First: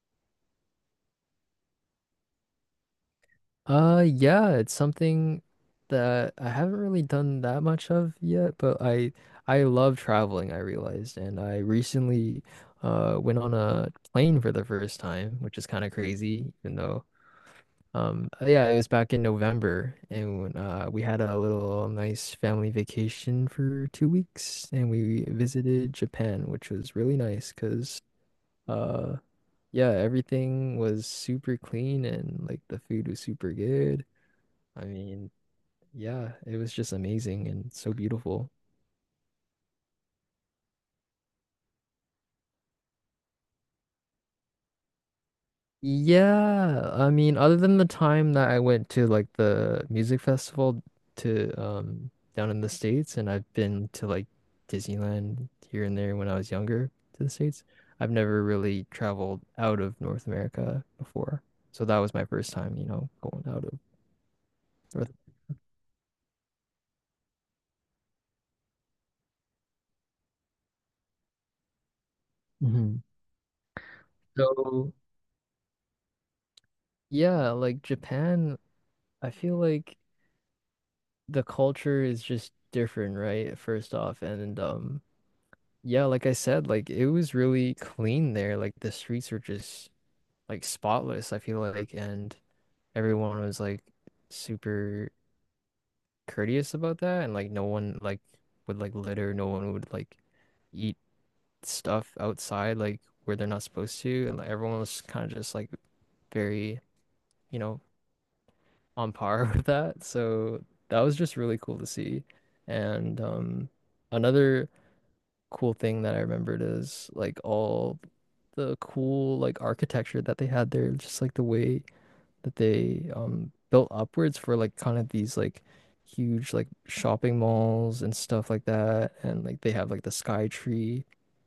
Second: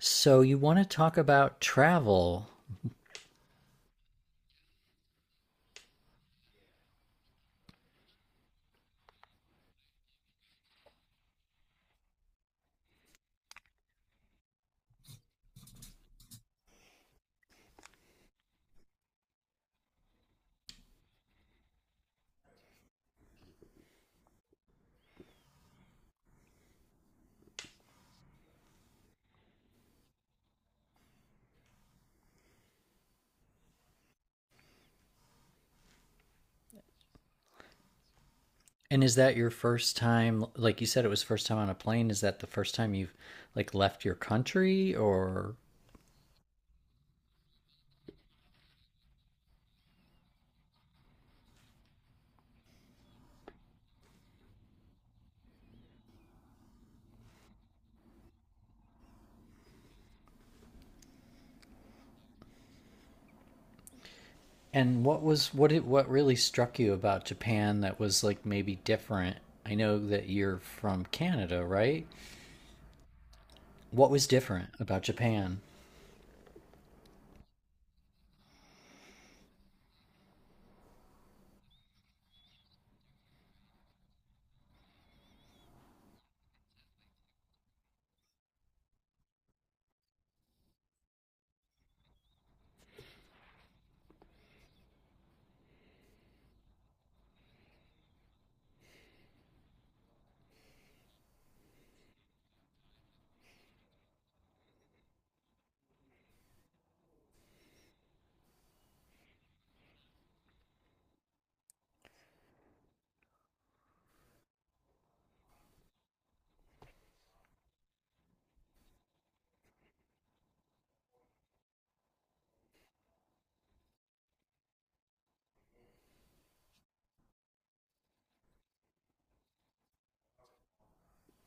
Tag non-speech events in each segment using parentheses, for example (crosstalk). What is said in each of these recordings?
So you want to talk about travel. Yeah, it's something that I haven't really done that much of yet, but I love traveling, I realized, and I recently went on a plane for the first time, which is kind of crazy, even though yeah, it was back in November, and when, we had a little nice family vacation for 2 weeks, and we visited Japan, which was really nice because uh yeah, everything was super clean and like the food was super good. I mean, yeah, it was just amazing and so beautiful. And is that your first time, like you said it was first time on a plane, is that the first time you've like left your country? Or Yeah, I mean, other than the time that I went to like the music festival to down in the States, and I've been to like Disneyland here and there when I was younger to the States, I've never really traveled out of North America before. So that was my first time, you know, going out of and North. what was what it what really struck you about Japan that was like maybe different? I know that you're from Canada, right? Mhm. What was different So about Japan? yeah, like Japan, I feel like the culture is just different, right? First off, and yeah, like I said, like it was really clean there. Like the streets were just like spotless, I feel like, and everyone was like super courteous about that and like no one like would like litter, no one would like eat stuff outside like where they're not supposed to and like everyone was kind of just like very, you know, on par (laughs) with that. So that was just really cool to see. And another cool thing that I remembered is like all the cool like architecture that they had there, just like the way that they built upwards for like kind of these like huge like shopping malls and stuff like that. And like they have like the Sky Tree.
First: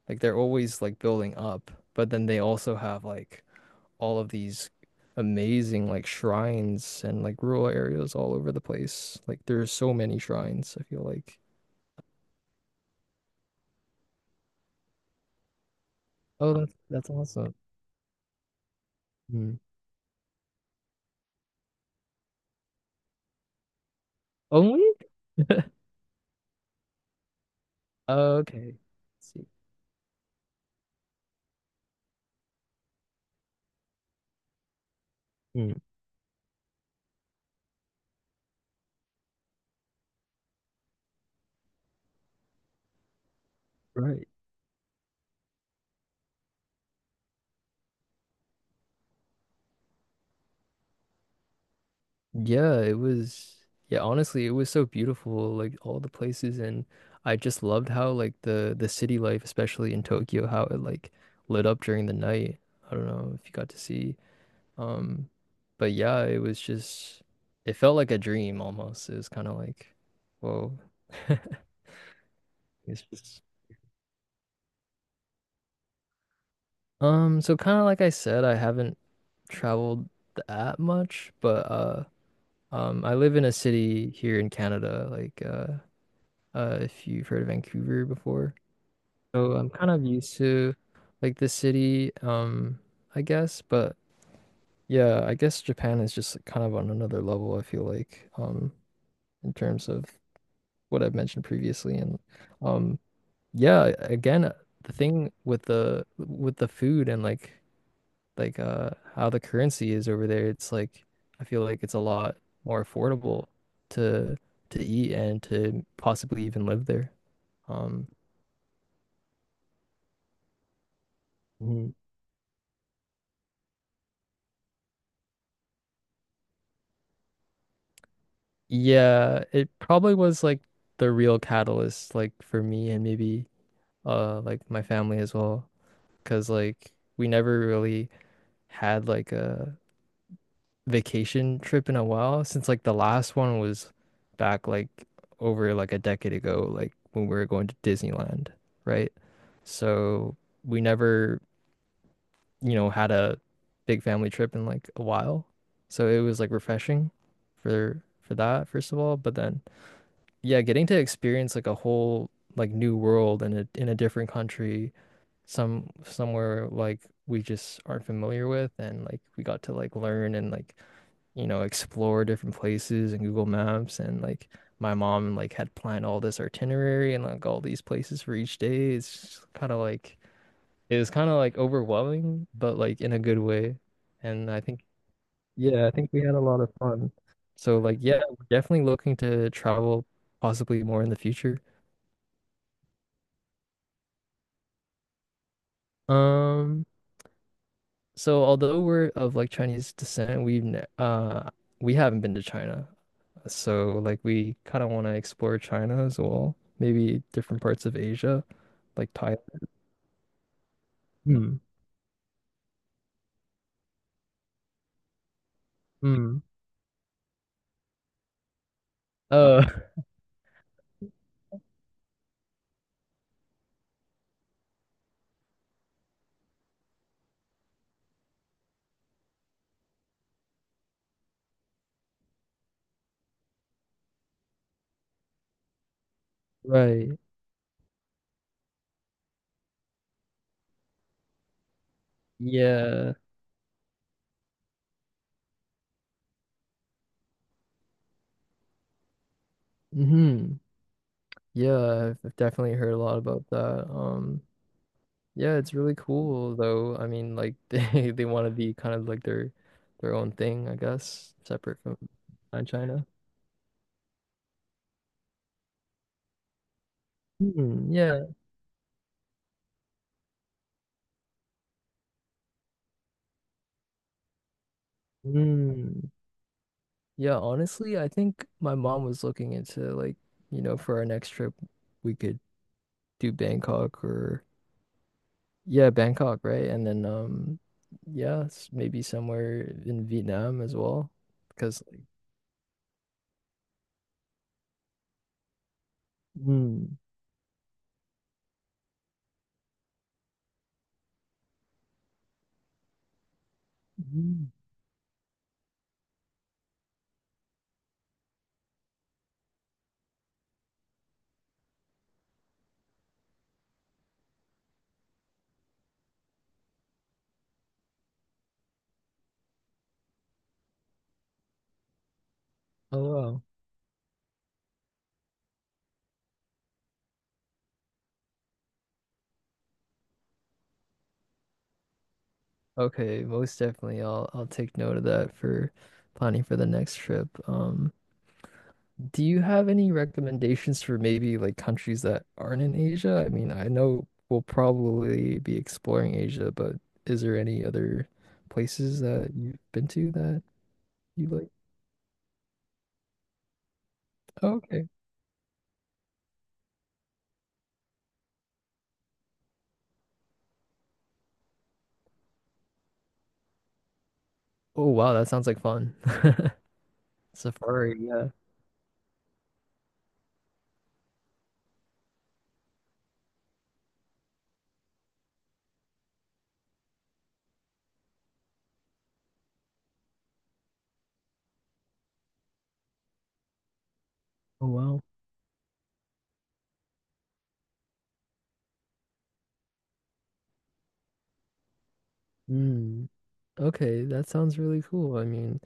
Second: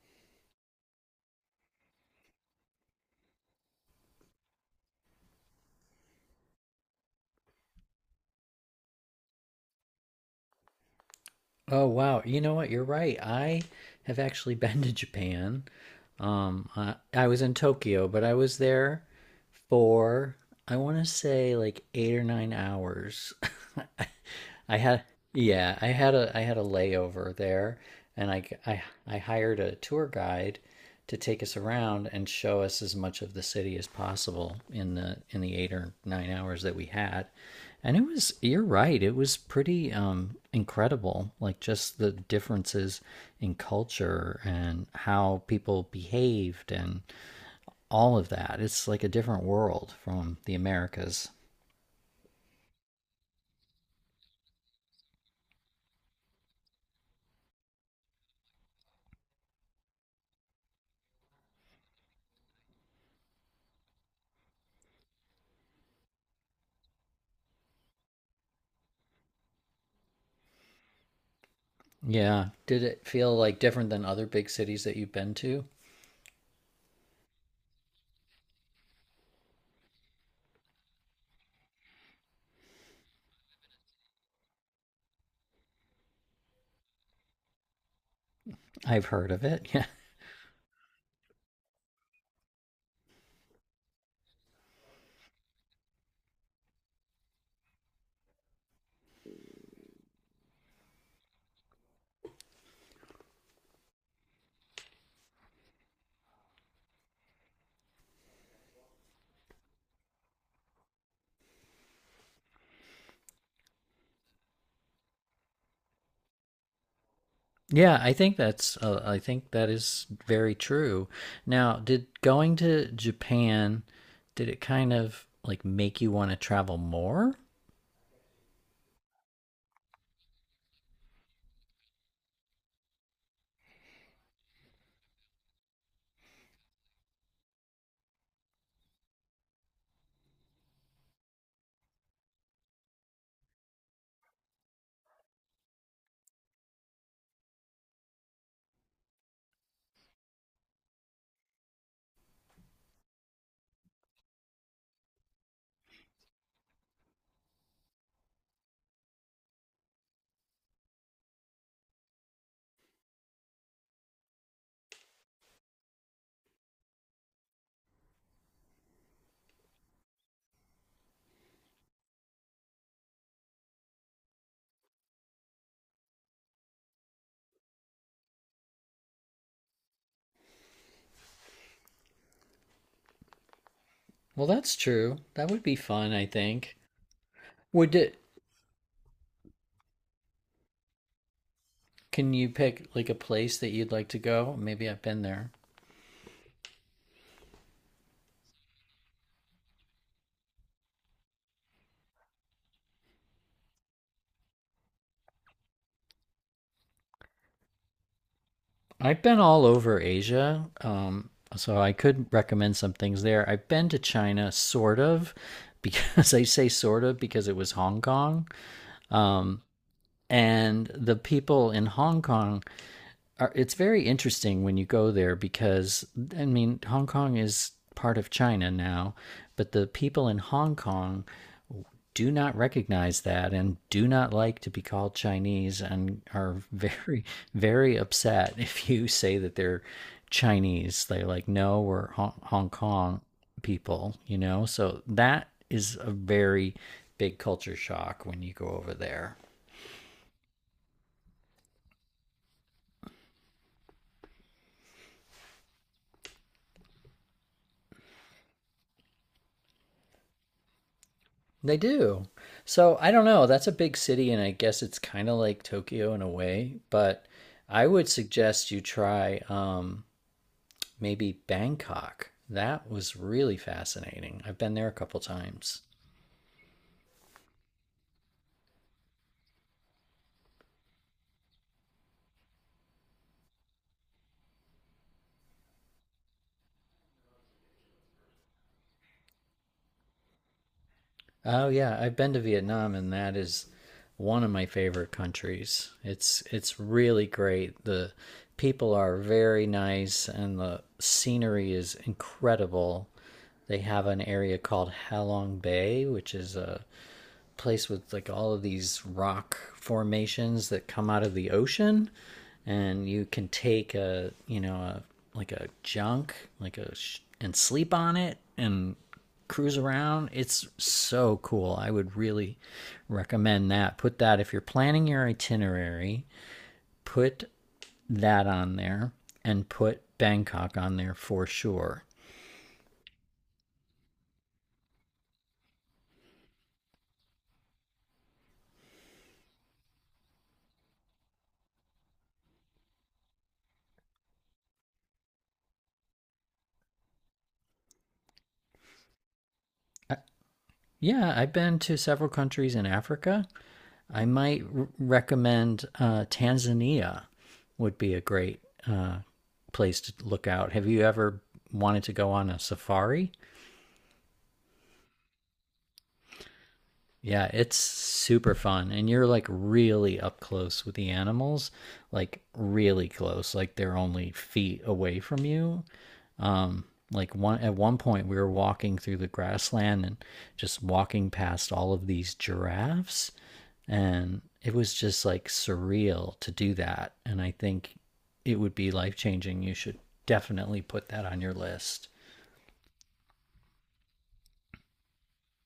Like they're always like building up, but then they also have like all of these amazing like shrines and like rural areas all over the place. Like there's so many shrines, I feel like. Oh wow, you know what? You're right. I have actually (laughs) been to Japan. Oh, Um, that's I, that's I was in awesome. Tokyo, but I was there Mm. for, I want to say, like 8 or 9 hours. (laughs) I Only? had yeah, (laughs) I had a layover there, and Oh, I g- okay. I I See. hired a tour guide to take us around and show us as much of the city as possible in the eight Mm. or nine hours that we had. And it was, you're right, it was pretty incredible. Like just the differences in Right. culture and how people behaved and all of that. It's like a different world from the Americas. Yeah, it was yeah, honestly, it was so beautiful, like all the places and I just loved how like the city life, especially in Tokyo, how it like lit up during the night. I don't know if you got to see. Um, but yeah, it was just it felt like a dream almost. It was kind of like, whoa. (laughs) Yeah. Did It's it feel just like different than other big cities that you've been to? So kind of like I said, I haven't traveled that much, but I live in a city here in Canada, like if you've heard of Vancouver before. I've heard of So it. I'm (laughs) Yeah. kind of used to like the city, I guess. But yeah, I guess Japan is just like, kind of on another level, I feel like, in terms of what I've mentioned previously. And um, yeah, again, the thing with the food and like how the currency is over there. It's like I feel like it's a lot more affordable to to eat and to possibly even live there. Yeah, Um. I think that's I think that is very true. Now, Mhm. did going to Japan, did it kind of like make you want to travel more? Yeah, it probably was like the real catalyst like for me and maybe like my family as well because like we never really had like a vacation trip in a while since like the last one was back like over like a decade ago, like when we were going to Disneyland, right? So we never, you know, had a big family trip in like a while. So it was like refreshing for that first of all, but then yeah, getting to experience like a whole like new world and a in a different country somewhere like we just aren't familiar with and like we got to like learn and like you know explore different places and Google Maps and like my mom like had planned all this itinerary and like all these places for each day it's kind of like it was kind of like overwhelming but like in a good way Well, and I that's think true. That would be yeah I think fun, we I had a lot of think. fun so Would like it? yeah we're definitely looking to travel possibly more in the future. Can you pick like a place that you'd like to go? Maybe I've been there. um So although we're of like Chinese descent, we haven't been to China. So like we kind of want to explore China as well. Maybe different parts of Asia, like I've Thailand. been all over Asia, Hmm. so I could recommend some things there. I've been to China, sort of, because (laughs) I Hmm. say sort of because it was Hong Kong. Um, Oh, and the people in Hong Kong are, it's very interesting when you go there because, I mean, Hong Kong is part of China now, but the people in Hong Kong do not recognize that and do not like to be called Chinese and are (laughs) (laughs) right. very upset if you say that they're Chinese. They're like, no, we're Hong Yeah. Kong people, you know? So that is a very big culture shock when you go over there. Hmm. Yeah, I've definitely heard a lot about that. Yeah, it's really cool though. I mean, like (laughs) they want to be kind of like their own thing, I guess, They separate from do. So China. I don't know. That's a big city, and I guess it's kind of like Tokyo in a way, but I Hmm, would yeah. suggest you try maybe Bangkok. That was really fascinating. I've been there a couple times. Hmm. Yeah, honestly, I think my mom was looking into like, you know, for our next trip, we could do Bangkok or yeah, Bangkok, right? And then yeah, maybe somewhere in Vietnam as well Oh because yeah, like I've been to Vietnam and that is one of my favorite countries. It's mm, really great. The people are very nice and the scenery is incredible. They have an mm. area called Halong Bay, which is a place with like all of these rock formations that come out of the ocean, and you can take a, you know, a like a junk, and sleep on it and cruise around. It's so cool. I would really Oh wow. recommend that. Put that, if you're planning your itinerary, put that on there, and put Bangkok on there for sure. Okay, most definitely. I'll take note of that for planning for the next trip. Do you have any recommendations for maybe like countries that aren't in Asia? I mean, I know we'll probably be exploring Asia, but is there any other places that you've been to Uh, that you yeah, like? I've been to several countries in Africa. I Oh, might okay. recommend Tanzania would be a great uh, place to look out. Have you ever wanted to go on a safari? Oh, wow, that sounds like fun. (laughs) Yeah, it's Safari, yeah. super fun, and you're like really up close with the animals, like really close, like they're only feet away from you. Like one at one point, we were walking through the grassland and just walking past all of these giraffes. And Oh, it was wow. just like surreal to do that. And I think it would be life changing. You should definitely put that on your list. Mm. Okay, that sounds really cool. I mean,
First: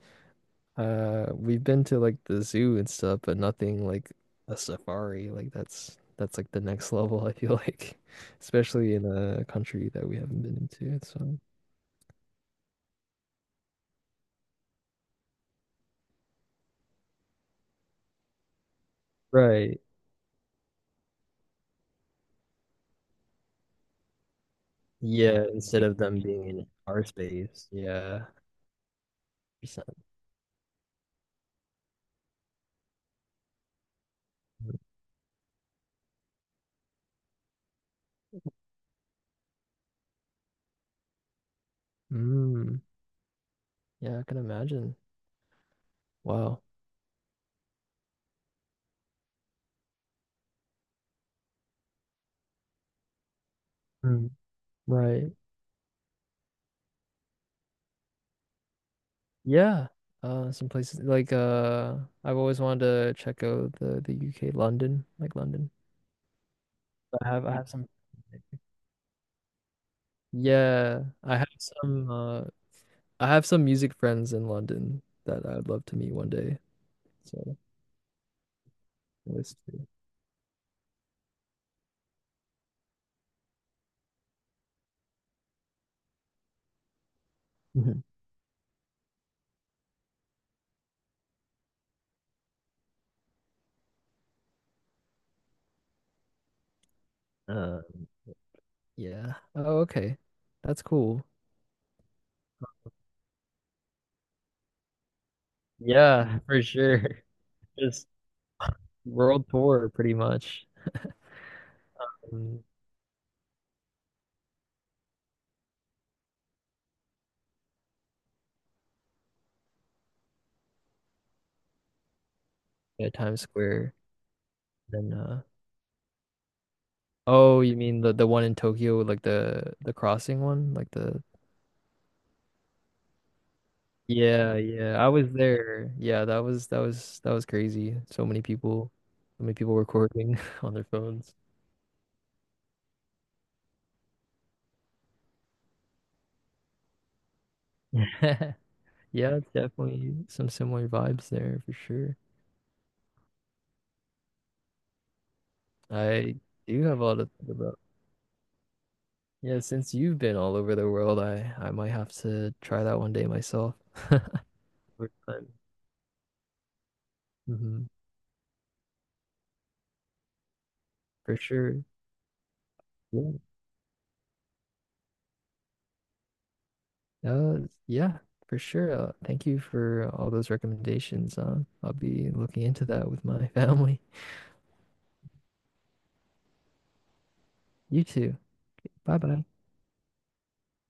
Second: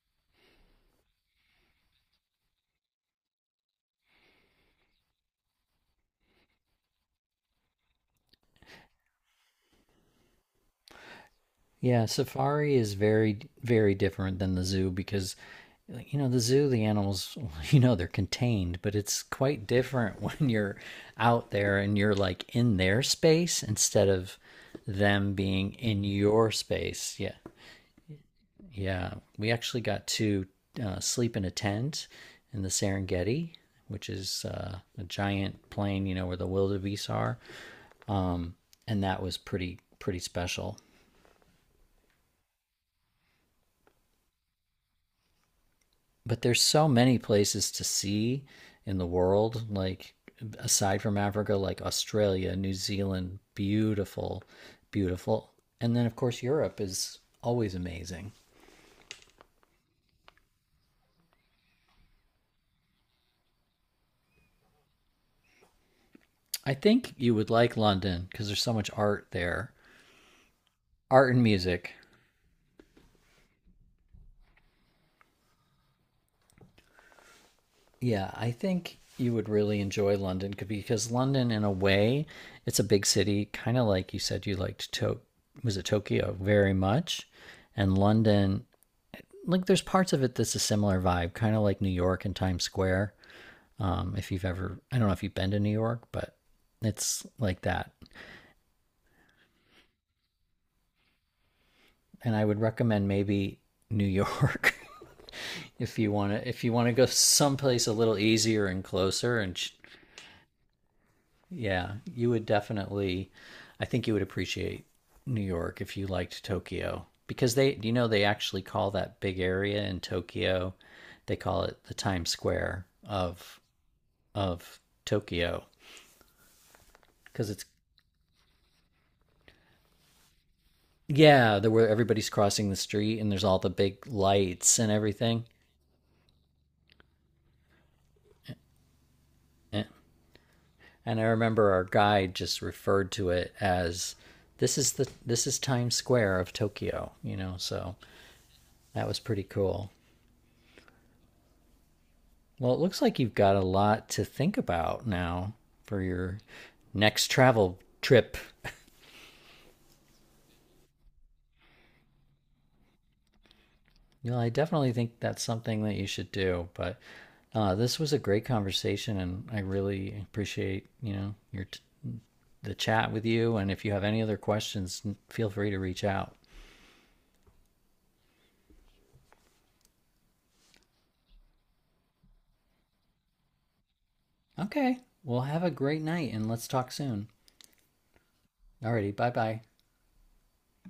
We've been to like the zoo and stuff, but nothing like a safari. Like that's like the next (laughs) level, I feel like, (laughs) especially in a country that we haven't been into. So, Yeah, safari is very different than the zoo because, like, you know, the zoo, the animals, (laughs) you know, they're contained, but it's quite right. different (laughs) when you're out there and you're like in their space instead of them Yeah, being instead of in them being your in our space. Yeah. space. Yeah. Yeah, we actually Percent. got to sleep in a tent in the Serengeti, which is a giant plain, you know, where the wildebeest are, and that was pretty special. Mm, yeah, I can imagine. But Wow. there's so many places to see in the world, like aside from Africa, like Australia, New Zealand, Mm, beautiful, right. beautiful. And then of course Europe is always amazing. Yeah. Some places like I've always wanted to check out the UK, London, like London. I think you would I have like some. London because there's so much art there. Yeah, Art and music. I have some music friends in London that I'd love to meet one day. So Yeah, I think you would always really do. enjoy London because London, in a way, it's a big city, kind of like you said you liked to, was it Tokyo, very much, and Mhm. (laughs) London, like there's parts of it that's a similar vibe, kind of like New York and Times Square. If you've ever, I don't know if you've been to New York, but it's like Um, that. yeah. Oh, okay. That's cool. And I would recommend maybe New York (laughs) if you want Yeah, to for if you want to sure. go (laughs) someplace a Just little easier and closer world and tour pretty much. Yeah, you would Um, definitely. I think you would appreciate New York if you liked Tokyo because they, you know, they actually call that big area in Tokyo, they call it the Times Square yeah, Times Square. of Then Tokyo because oh, it's, you mean the one in Tokyo, like the crossing one, like the yeah, there where everybody's crossing the street and there's all the big Yeah, lights and yeah. I was everything. there. Yeah, that was crazy. So many people And recording (laughs) on their and I phones. remember our guide just referred to it as, this is the, this is Times Square of Tokyo, you know, so (laughs) that was Yeah, pretty it's cool. definitely some similar vibes there for sure. Well, it looks like you've got a lot to think about now for I your do have a lot to next think travel about. trip. Yeah, since you've been all over the world, I might have to try that one day myself. (laughs) You know, I definitely For think that's time, something that you should do. But hmm. this was a great conversation, and I really appreciate, you know, For your sure. the chat with Yeah. you. And if you have any other questions, feel free to reach out. Uh, yeah, for sure. Thank you for all those recommendations. I'll be looking into that with my (laughs) family. Okay, well, have a great night, and let's talk soon. You too. Alrighty, Bye bye bye. bye.